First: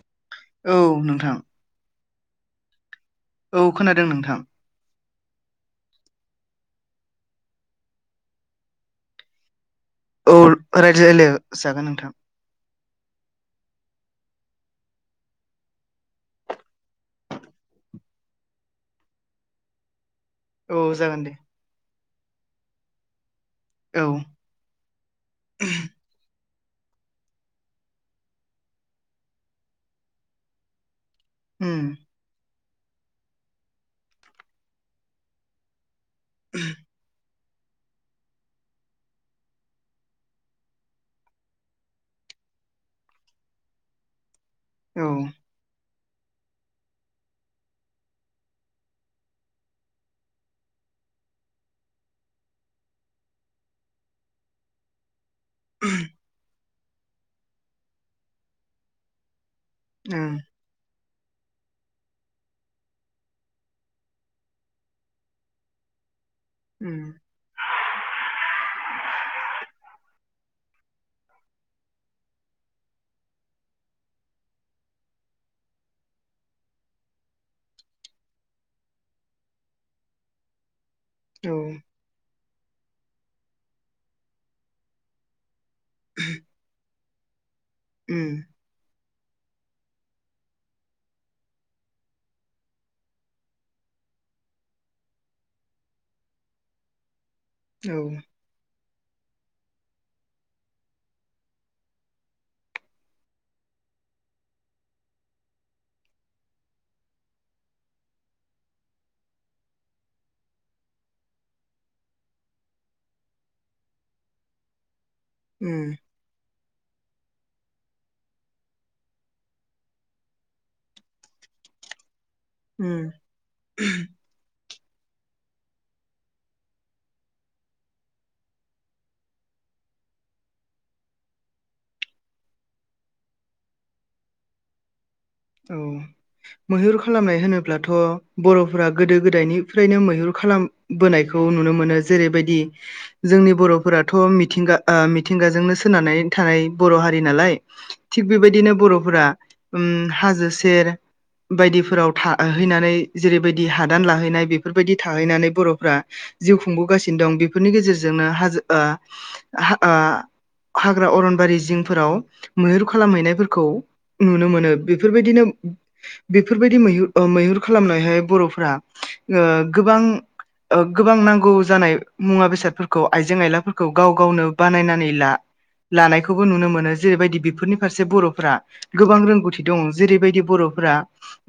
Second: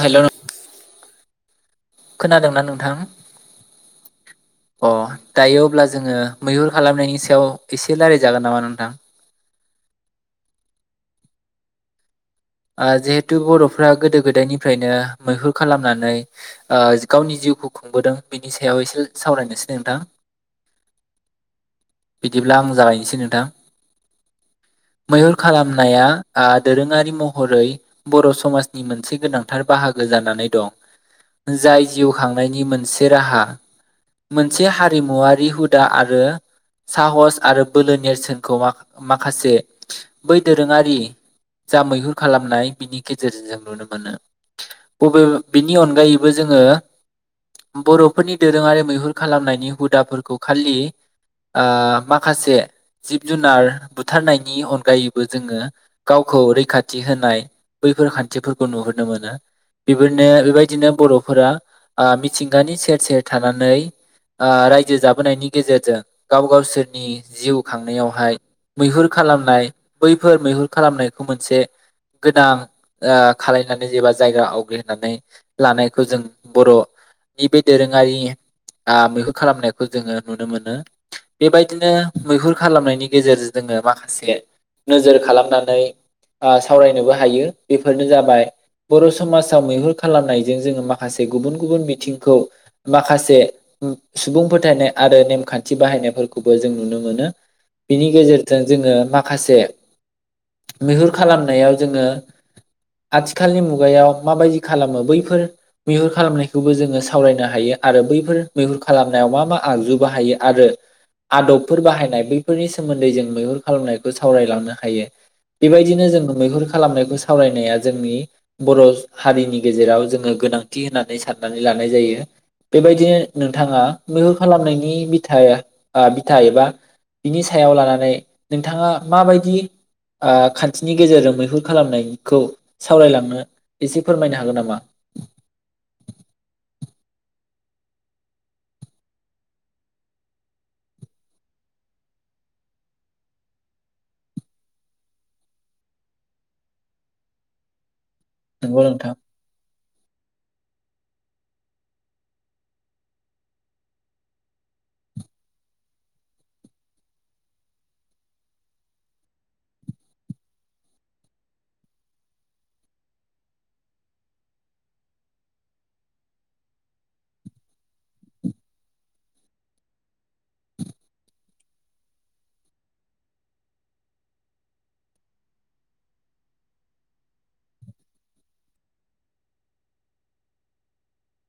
हेल' औ नोंथां खोनादोंना नोंथां औ खोनादों नोंथां अ दायो अब्ला जोङो मैहुर खालामनायनि सायाव एसे रायलायजागोन नामा नोंथां औ रायज्लाय जागोन नोंथां ओ जिहेथु बर'फ्रा गोदो गोदायनिफ्रायनो मैहुर खालामनानै ओ गावनि जिउखौ खुंबोदों बिनि सायाव एसे सावरायनोसै नोंथां औ जागोन दे बिदिब्ला आं जागायनोसै नोंथां औ मैहुर खालामनाया आ दोरोङारि म महरै बर' समाजनि मोनसे गोनांथार बाहागो जानानै दं जाय उम जिउ खांनायनि मोन मोनसे राहा मोनसे हारिमुवारि हुदा आरो आरो साहस आरो बोलो नेरसोनखौ मा-माखासे बै दोरोङारि जा मैहुर खालामनाय बिनि गेजेरजों जों नुनो मोनो औ अ बे बिनि अनगायै बो जोङो बर'फोरनि दोरोङारि मैहुर खालामनायनि हुदाफोरखौ खालि माखासे जिब जुनार बुथारनायनि अनगायै बो जोङो गावखौ रैखा थि होनाय बैफोर खान्थिफोरखौ नुहुरनो मोनो बेफोरनो उम बेबायदिनो बर' फोरा ओ मिथिंगानि सेर सेर थानानै ओ रायजो जाबोनायनि गेजेरजों गाव गावसोरनि उम जिउ खांनायावहाय मैहुर खालामनाय बै फोर मैहुर खालामनायखौ मोनसे गोनां ओ खालायनानै जेबा जायगा आवग्रिनानै लानायखौ जों बर'नि बे दोरोङारि ओ मैहुर खालामनायखौ जोङो नुनो मोनो औ बेबायदिनो मैहुर खालामनायनि गेजेरजों जोङो माखासे नोजोर खालामना नै फरायनोबो हायो। बेफोरनो उम जाबाय बर' समाजाव मैहुर खालामनायजों जोङो माखासे गुबुन गुबुन बिथिंखौ माखासे सुबुं फोथायनाय आरो नेमखान्थि बाहायनायफोरखौबो जों नुनो मोनो। औ बिनि गेजेरजों जोङो माखासे मैहुर खालामनायाव जोङो आथिखालनि मुगायाव माबायदि खालामो बैफोर मैहुर खालामनायखौबो जोङो सावरायनो हायो आरो बैफोर मैहुर खालामनायाव मा मा आगजु बाहायो आरो आदबफोर बाहायनाय बैफोरनि सोमोन्दै जों मैहुर खालामनायखौ सावरायलांनो हायो। ओम बेबायदिनो जोङो मैहुर खालामनायखौ सावरायनाया जोंनि बर' हारिनि गेजेराव जोङो गोनांथि होननानै साननानै लानाय जायो। उम बेबायदिनो नोंथाङा मैहुर खालामनायनि नि बिथा ओ बिथा एबा बिनि सायाव लानानै नोंथाङा माबायदि ओ खा न्थिनि गेजेरजों मैहुर खालामनायखौ सावरायलांनो एसे फोरमायनो हागोन नामा? औ मैहुर खालामनाय होनोब्लाथ' बर'फोरा गोदो गोदायनिफ्रायनो मैहुर खालामबोनायखौ नुनो मोनो जेरैबायदि जोंनि बर'फोराथ' मिथिंगा मिथिंगाजोंनो सोनारानै थानाय बर' हारि नालाय थिग बेबायदिनो नंगौ नोंथां बर'फोरा ओम हाजो सेर बायदिफोराव थाहैनानै जेरैबायदि हादान लाहैनाय बेफोरबायदि थाहैनानै बर'फ्रा जिउ खुंबोगासिनो दं बेफोरनि गेजेरजोंनो हाजो ओ ओ हाग्रा अरनबारि जिंफोराव मैहुर खालामहैनायफोरखौ नुनो मोनो। बे फोरबायदिनो बेफोरबायदि मैहुर खालामनायहाय बर'फोरा ओ गोबां ओ गोबां नांगौ जानाय मुवा बेसादफोरखौ आइजें आयलाफोरखौ गाव गावनो बानायनानै ला लानायखौबो नुनो मोनो जेरैबायदि बेफोरनि फारसे बर'फोरा गोबां रोंगौथि दङ जेरैबायदि बर'फोरा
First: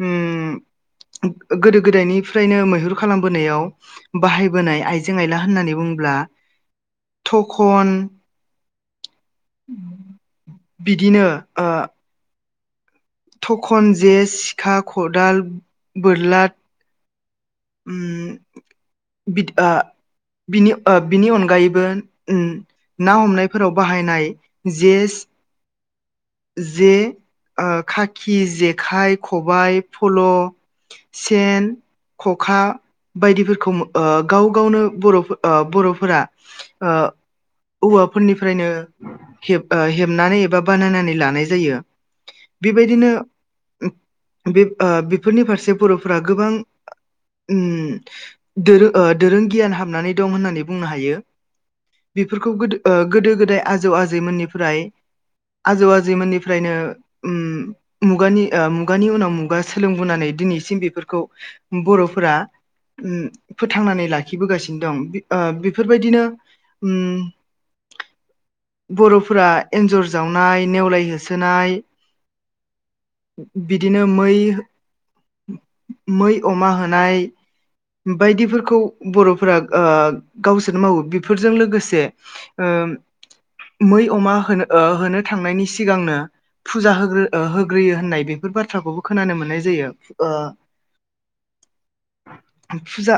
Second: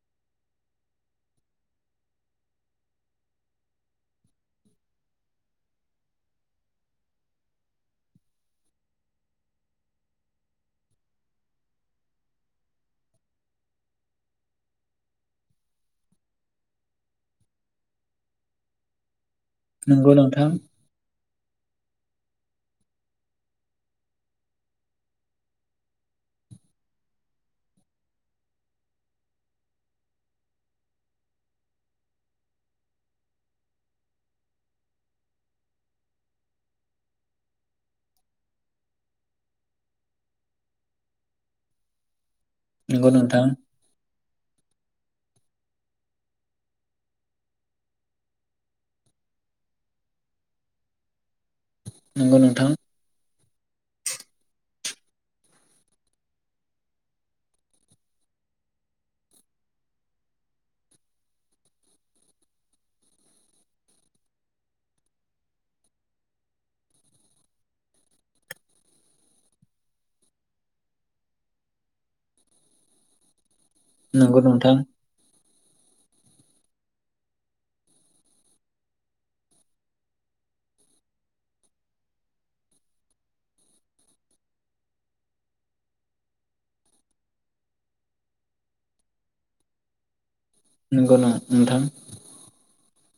ओ गोदो गोदायनिफ्रायनो मैहुर खालामबोनायाव बाहायबोनाय आइजें आइला होननानै बुङोब्ला थखन बिदिनो ओ थखन जे सिखा खदाल बोरला ओम बिद ओ नंगौ नोंथां बिनि ओ बिनि अन गायैबो ओ ना हमनायफोराव बाहायनाय जे जे ओ खाखि जेखाइ खबाइ फल' सेन खखा बायदिफोरखौ ओ गाव गावनो बर' ओ बर'फोरा ओ औवाफोरनिफ्रायनो हेब ओ हेबनानै एबा बानायनानै लानाय जायो। नंगौ बेबायदिनो नोंथां बे ओ बेफोरनि फारसे बर'फोरा गोबां ओम दोरो ओ दोरों गियान हाबनानै दं होननानै बुंनो हायो। नंगौ बेफोरखौ नोंथां गोदो ओ गोदो गोदाय आजौ आजैमोननिफ्राय आजौ आजैमोननिफ्रायनो ओम मुगानि ओ मुगानि उनाव मुगा सोलोंबोनानै दिनैसिम बेफोरखौ बर'फोरा ओ फोथांनानै लाखिबोगासिनो दं ओ बेफोरबायदिनो ओम बर'फोरा एन्जर जावनाय नेवलाय होसोनाय बिदिनो मै नंगौ नोंथां मै अमा होनाय बायदिफोरखौ बर'फोरा ओ गावसोरनो मावो बेफोरजों लोगोसे ओ मै अमा होनो ओ होनो थांनायनि सिगांनो फुजा होग्रो ओ होग्रोयो होननाय बेफोर बाथ्राखौबो खोनानो मोननाय जायो ओ नोंगौना नोंथां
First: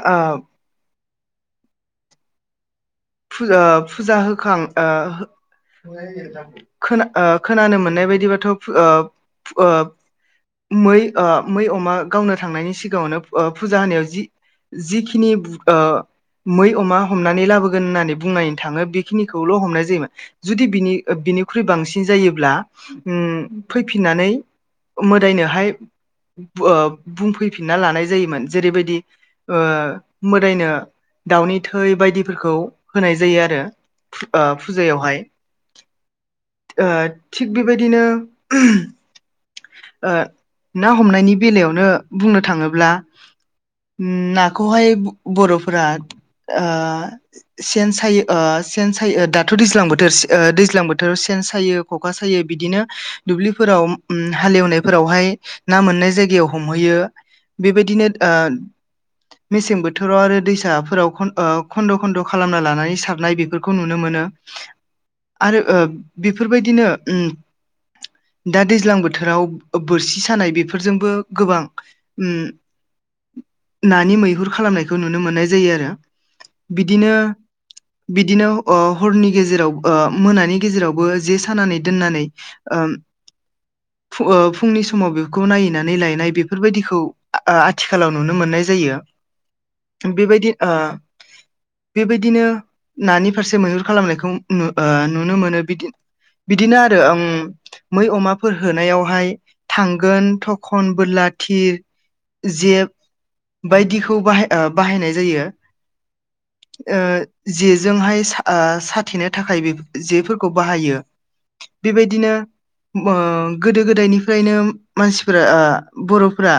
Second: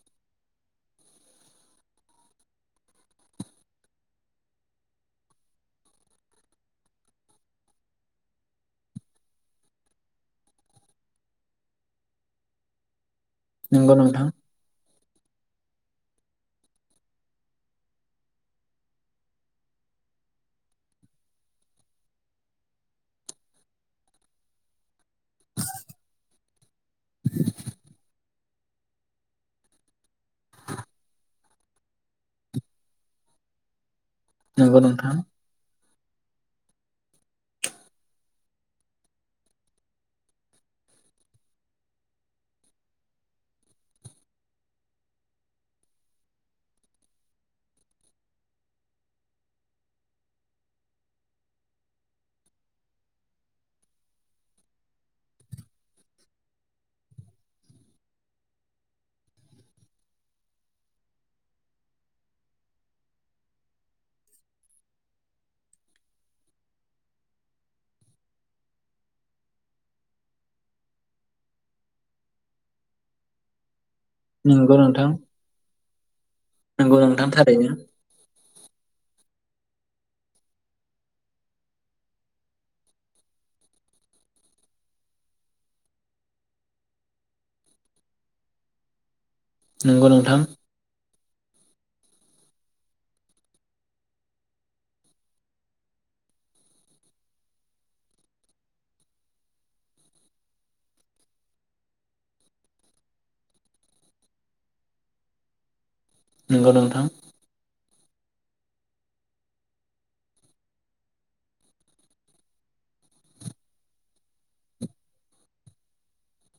आव फुजा फुजा होखां ओ हो [unintelligible] खोना ओ खोनानो मोननाय बायदिबाथ' फु ओ फु ओ मै ओ मै अमा गावनो थांनायनि सिगाङावनो ओ फुजा नंगौ होनायाव नोंथां जि जि खिनि बु ओ मै अमा हमनानै लाबो होननानै बुंनाय थाङो बेखिनिखौल' हमनाय जायोमोन जुदि बिनि ओ बिनिख्रुइ बांसिन जायोब्ला उम फैफिननानै मोदायनोहाय बु ओ बुंफैफिनना लानाय जायोमोन जेरैबायदि ओ मोदायनो दाउनि थै बायदिफोरखौ होनाय जायो आरो ओ नंगौ नोंथां फुजायावहाय ओ थिग बेबायदिनो उम ओ ना हमनायनि बेलायावनो बुंनो थाङोब्ला उम नाखौहाय बर'फोरा ओ सेन सायो ओ सेन सायो ओ दाथ' दैज्लां बोथोर से ओ दैज्लां बोथोर सेन सायो ख'खा सायो बिदिनो दुब्लिफोराव उम हालेवनायफोरावहाय ना मोननाय जायगायाव हमहैयो बेबायदिनो ओ मेसें बोथोराव आरो दैसाफोराव खन ओ खन्द' खन्द' खालामना लानानै सारनाय बेफोरखौ नुनो मोनो आरो ओ बेफोरबायदिनो उम दा दैज्लां बोथोराव बोरसि सानाय बेफोरजोंबो गोबां उम नानि मैहुर नंगौ खालामनायखौ नोंथां नुनो मोननाय जायो आरो नंगौ बिदिनो नोंथां थारैनो बिदिनो अ हरनि गेजेराव ओ मोनानि गेजेरावबो जे सानानै दोननानै ओम फु ओ फुंनि समाव बेखौ नायैनानै लायनाय बेफोरबायदिखौ आ-आ-आथिखालाव नुनो मोननाय जायो नंगौ नोंथां बेबायदि ओ बेबायदिनो नानि फारसे मैहुर खालामनायखौ नु ओ नुनो मोनो बिदि बिदिनो आरो उम मै अमाफोर होनायावहाय थांगोन थखन बोरला थिर जेब बायदिखौ ओ बाहाय बाहायनाय जायो नंगौ ओ नोंथां जिज जोंहाय सा ओ साथेनो थाखाय बे जेफोरखौ बाहायो बेबायदिनो मो गोदो गोदायनिफ्रायनो मानसिफोरा ओ बर'फोरा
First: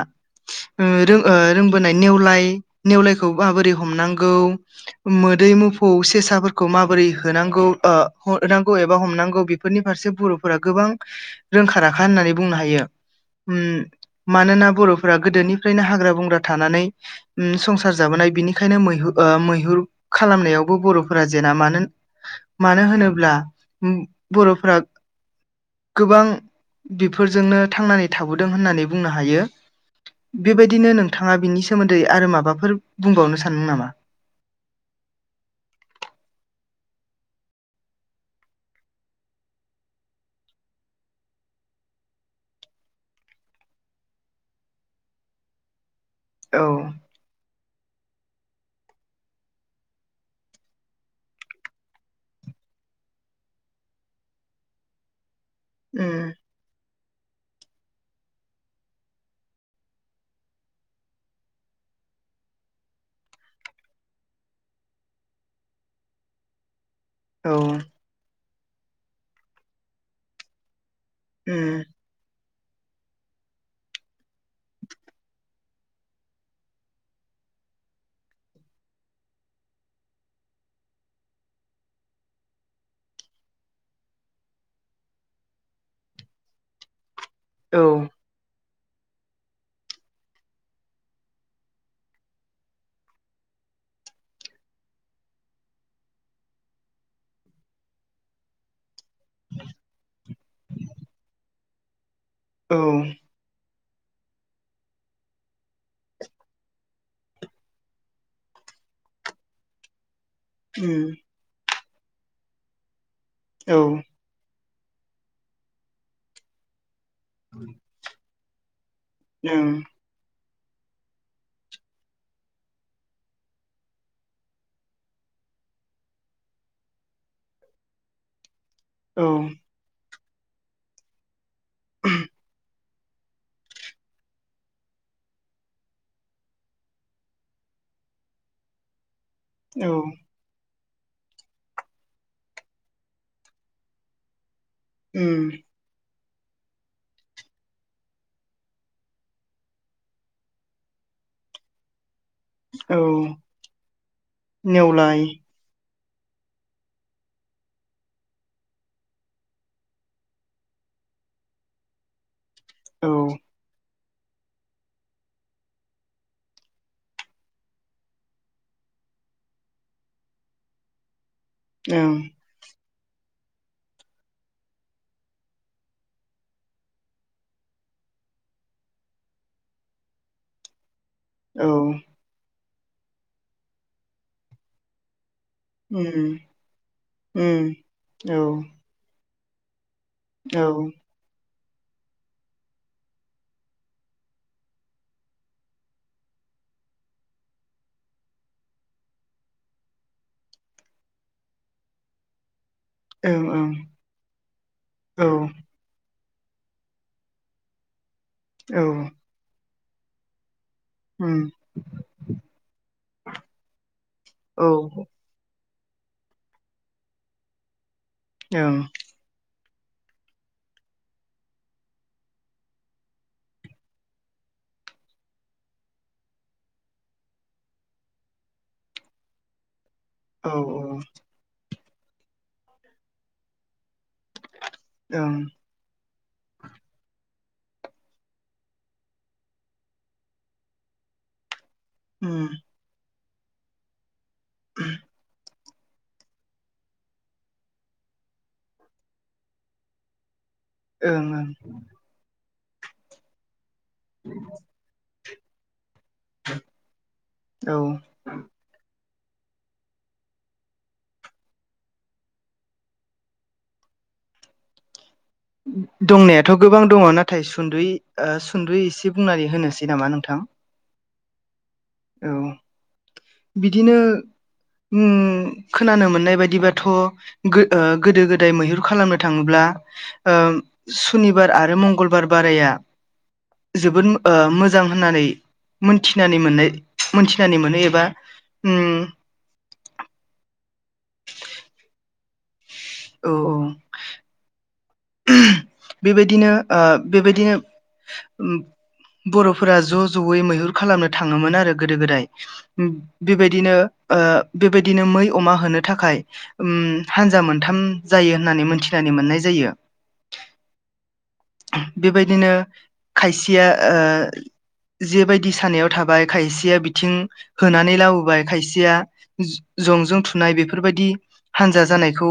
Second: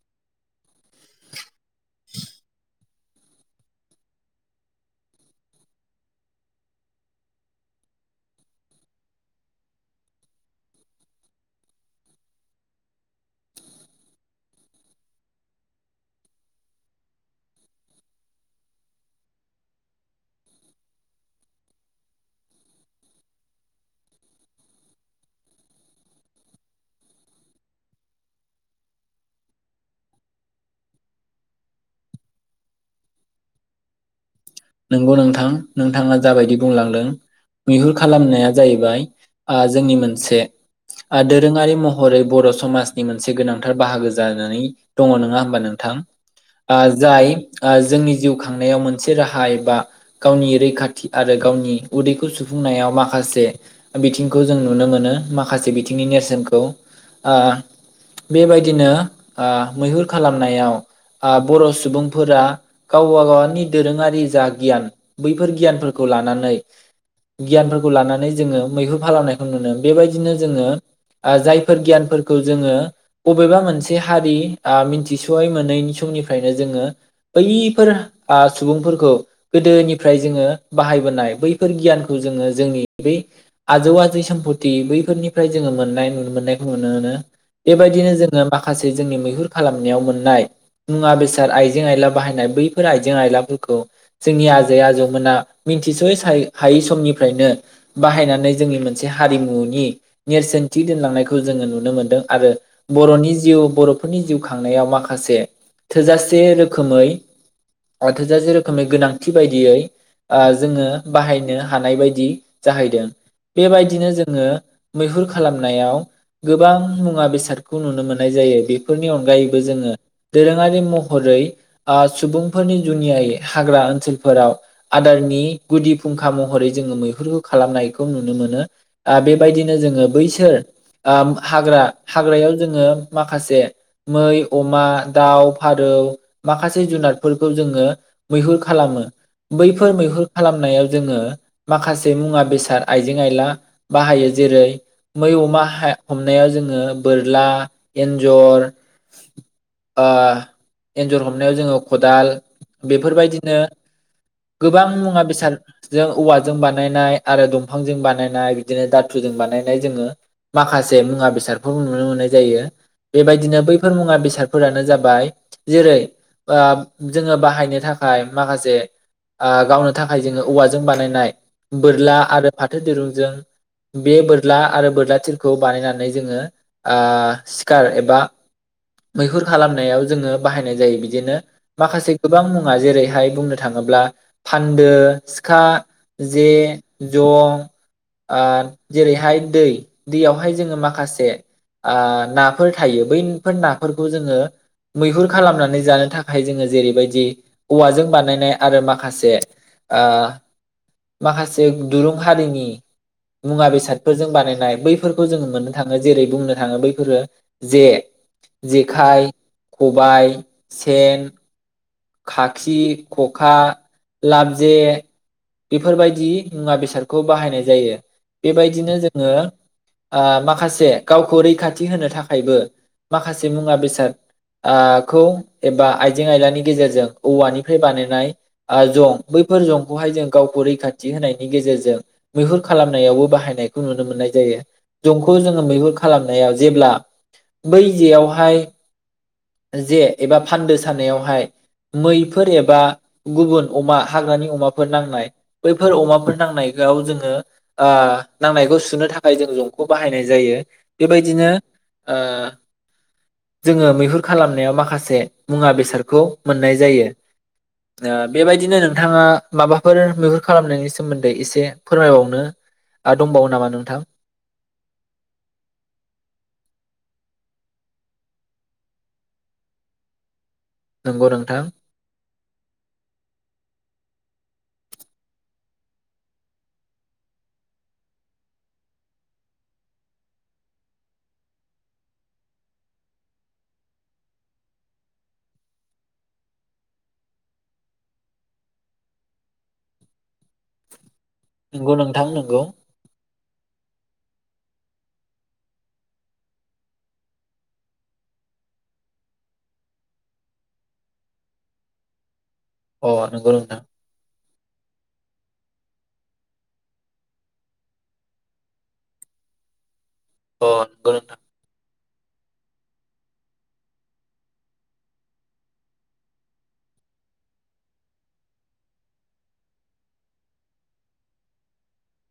ओ रों ओ रोंबोनाय नेवलाय नेवलायखौ माबोरै हमनांगौ मोदै मोफौ सेसाफोरखौ माबोरै होनांगौ ओ हनांगौ एबा हमनांगौ बेफोरनि फारसे बर'फोरा गोबां रोंखा राखा होननानै बुंनो हायो उम मानोना बर'फोरा गोदोनिफ्रायनो हाग्रा बंग्रा थानानै उम संसार जाबोनाय बिनिखायनो मैहु ओ मै हुर खालामनायावबो बर'फोरा जेना मानोन मानो होनोब्ला बर'फोरा गोबां बिफोरजोंनो थांनानै थाबोदों होननानै बुंनो हायो बेबायदिनो नोंथाङा बिनि सोमोन्दै आरो माबाफोर बुंबावनो सानो नामा नंगौ नोंथां नोंथाङा जाबायदि बुंलांदों मैहुर खालामनाया जाहैबाय ओ जोंनि मोनसे ओ दोरोङारि महरै बर' समाजनि मोनसे गोनांथार बाहागो जानानै दङ नङा होमबा नोंथां औ ओ जाय ओ जोंनि जिउ खांनायाव मोनसे राहा हा एबा गावनि रैखाथि आरो गावनि उदैखौ सुफुंनायाव माखासे बिथिंखौ जों नुनो मानो मा माखासे बिथिंनि उम नेरसोनखौ आ बेबायदिनो आ मैहुर खालामनायाव आं बर' सुबुंफोरा गावबा गावनि दोरोङारि जा गियान बैफोर गियानफोरखौ लानानै औ गियानफोरखौ लानानै जोङो मैहुर फालानायखौ नुनो बेबायदिनो जोङो आ जायफोर उम गियानफोरखौ जोङो बबेबा मोनसे हारि आ मिनथिस'यै मोनै समनिफ्रायनो जोङो बैफोर आ सुबुंफोरखौ गोदोनिफ्राय जोङो बाहायबोनाय बैफोर गियानखौ जोङो जोंनि बै आजौ आजै सोम्पथि बैफोरनिफ्राय जोङो मोननाय नुनो मोननायखौ नुनो नो औ बेबायदिनो जोङो माख खासे जोंनि मैहुर खालामनायाव मोननाय मुवा बेसाद आइजें आयला बाहायनाय बैफोर आइजें आयलाफोरखौ जोंनि आजै आजौमोना मिथिसयै साय हायै समनिफ्रायनो बाहायनानै जोंनि मोनसे हारिमुनि नेरसोनथि दोनलांनायखौ जोङो नुनो मोन्दों आरो औ बर'नि जिउ बर' नि जिउ खांनायाव माखासे थोजासे रोखोखै ओ थोजासे रोखोमै गोनां थि बायदियै ओ जोङो उम बाहायनो थानाय बायदि जाहैदों। औ ओं बेबायदिनो जोङो मैहुर खालामनायाव गोबां मुवा बेसादखौ नुनो मोननाय जायो बे फोरनि अनगायैबो जोङो बदोरों गानि महरै ओ सुबुंफोरनि जुनियै हाग्रा ओन ओनसोलफोराव आदारनि गुदि फुंखा महरै जोङो मैहुरखौ खालामनायखौ नुनो मोनो। ओ औ बेबायदिनो जोङो बैस थो ओ हाग्रा हाग्रायाव जोङो माखासे मै अमा दाउ फारौ माखासे जुनारफोरखौ जोङो मैहुर खालामो। बैफोर औ मैहुर खालामनायाव जोङो माखासे मुवा बेसाद आइजें आयला बाहायो जेरै मै उम अमा हमनायाव जोङो बोरला, एन्जर ओ एन्जर हमनायाव जोङो खदाल, औ बेफोरबायदि नो गोबां मुवा नेवलाय बेसाद जों औवाजों बानायनाय आरो दंफांजों बानायनाय बिदिनो दाथुजों बानायनाय जोङो माखासे मुवा बेसादफोर नुनो मोननाय जायो। औ बेबायदिनो बैफोर मुवा बेसादफोरानो जाबाय जेरै जोङो बाहायनो थाखा थाखाय माखासे गावनो थाखाय जोङो औवाजों बानायनाय ओं बोरला आरो फाथो दिरुंजों बे बोरला आरो बोरला थिरखौ बानायनानै जोङो ओ सिखार एबा मैहुर खालामनायाव जोङो बाहायनाय जायो। बिदि नो औ माखासे गोबां मुङा जेरैहाय बुंनो थाङोब्ला फान्दो सिखा, उम जे, उम जं औ आ जेरैहाय [unintelligible] दैयावहाय औ जोङो ओं माखासे आ नाफोर थायो। बैफोर नाफोरखौ जोङो मैहुर खालामनानै जानो थाखाय जोङो जेरैबायदि औवाजों बानायनाय आरो माखासे आ माखासे दुरुं हारिनि मुवा ओं बेसादफोरजों बानायनाय बैफोरखौ औ जोङो मोननो थाङो जेरै बुंनो थाङो बैफोरो जे औ जेखाय, खबाइ, सेन, उम खाखि, खखा, औ लाबजे, ओं बेफोरबायदि मुवा बेसादखौ बाहायनाय जायो। औ बेबायदिनो जोङो माखासे गावखौ रैखाथि होनो थाखायबो माखासे मुवा बेसादखौ एबा आइजें आयलानि गेजेरजों औवानिफ्राय बानायनाय आ जं बैफोर जं खौहाय जों औ गावखौ ओं रैखाथि होनायनि गेजेरजों मैहुर खालामनायावबो बाहायनायखौ नु नो मोननाय जायो। जंखौ जोङो मैहुर खालामनायाव जेब्ला बै जेयावहाय जे एबा फान्दो सानायावहाय उम मैफोर एबा गुबुन अमा हाग्रानि अमाफोर नांनाय बैफोर अमाफोर नांनायाव जोङो आ नांनायखौ सुनो थाखाय जों जंखौ बाहायनाय जायो। ओं बेबायदिनो ओ- जोङो मैहुर खालामनायाव माखासे मुवा बेसादखौ मोननाय जायो ओं औ बेबायदिनो नों थाङा माबाफोर मैहुर खालामनायनि सोमोन्दै एसे फोरमायबावनो दंबावो नामा नोंथां? दंनायाथ' गोबां दङ नाथाय सुंद'यै ओ सुंद'यै एसे बुंनानै होनोसै नामा नोंथां। नंगौ नोंथां औ बिदिनो ओम खोनानो मोननाय बायदिबाथ' गो गोदो गोदाय मैहुर खालामनो थाङोब्ला ओ सुनिबार आरो मंगलबार बाराया जोबोद ओ मोजां होननानै मोनथिनानै मोननाय मोनथिनानै मोनो एबा उम नंगौ नोंथां नंगौ। औ बेबायदिनो बेबायदिनो बर'फोरा ज' ज'यै मैहुर खालामनो थाङोमोन आरो गोदो गोदाय। अ नंगौ बेबायदिनो नोंथां ओ बेबायदिनो मै अमा होनो थाखाय ओम हानजा मोनथाम जायो होननानै मोनथिनानै मोननाय जायो। अ नंगौ नोंथां। बेबायदिनो खायसेया ओ जेबायदि सानायाव थाबाय खायसेया बिथिं होनानै लाबोबाय खायसेया ज जंजों थुनाय बेफोरबायदि हान्जा जानायखौ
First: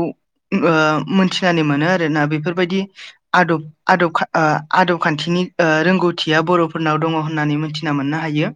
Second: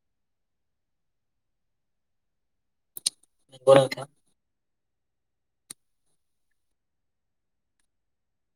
ओ मोनथिनानै मोनो आरोना बेफोरबायदि। आदब नंगौ नोंथां आदब खा आ आदब खान्थिनि रोंगौथिया बर'फोरनाव दङ होननानै मिथिना मोननो हायो।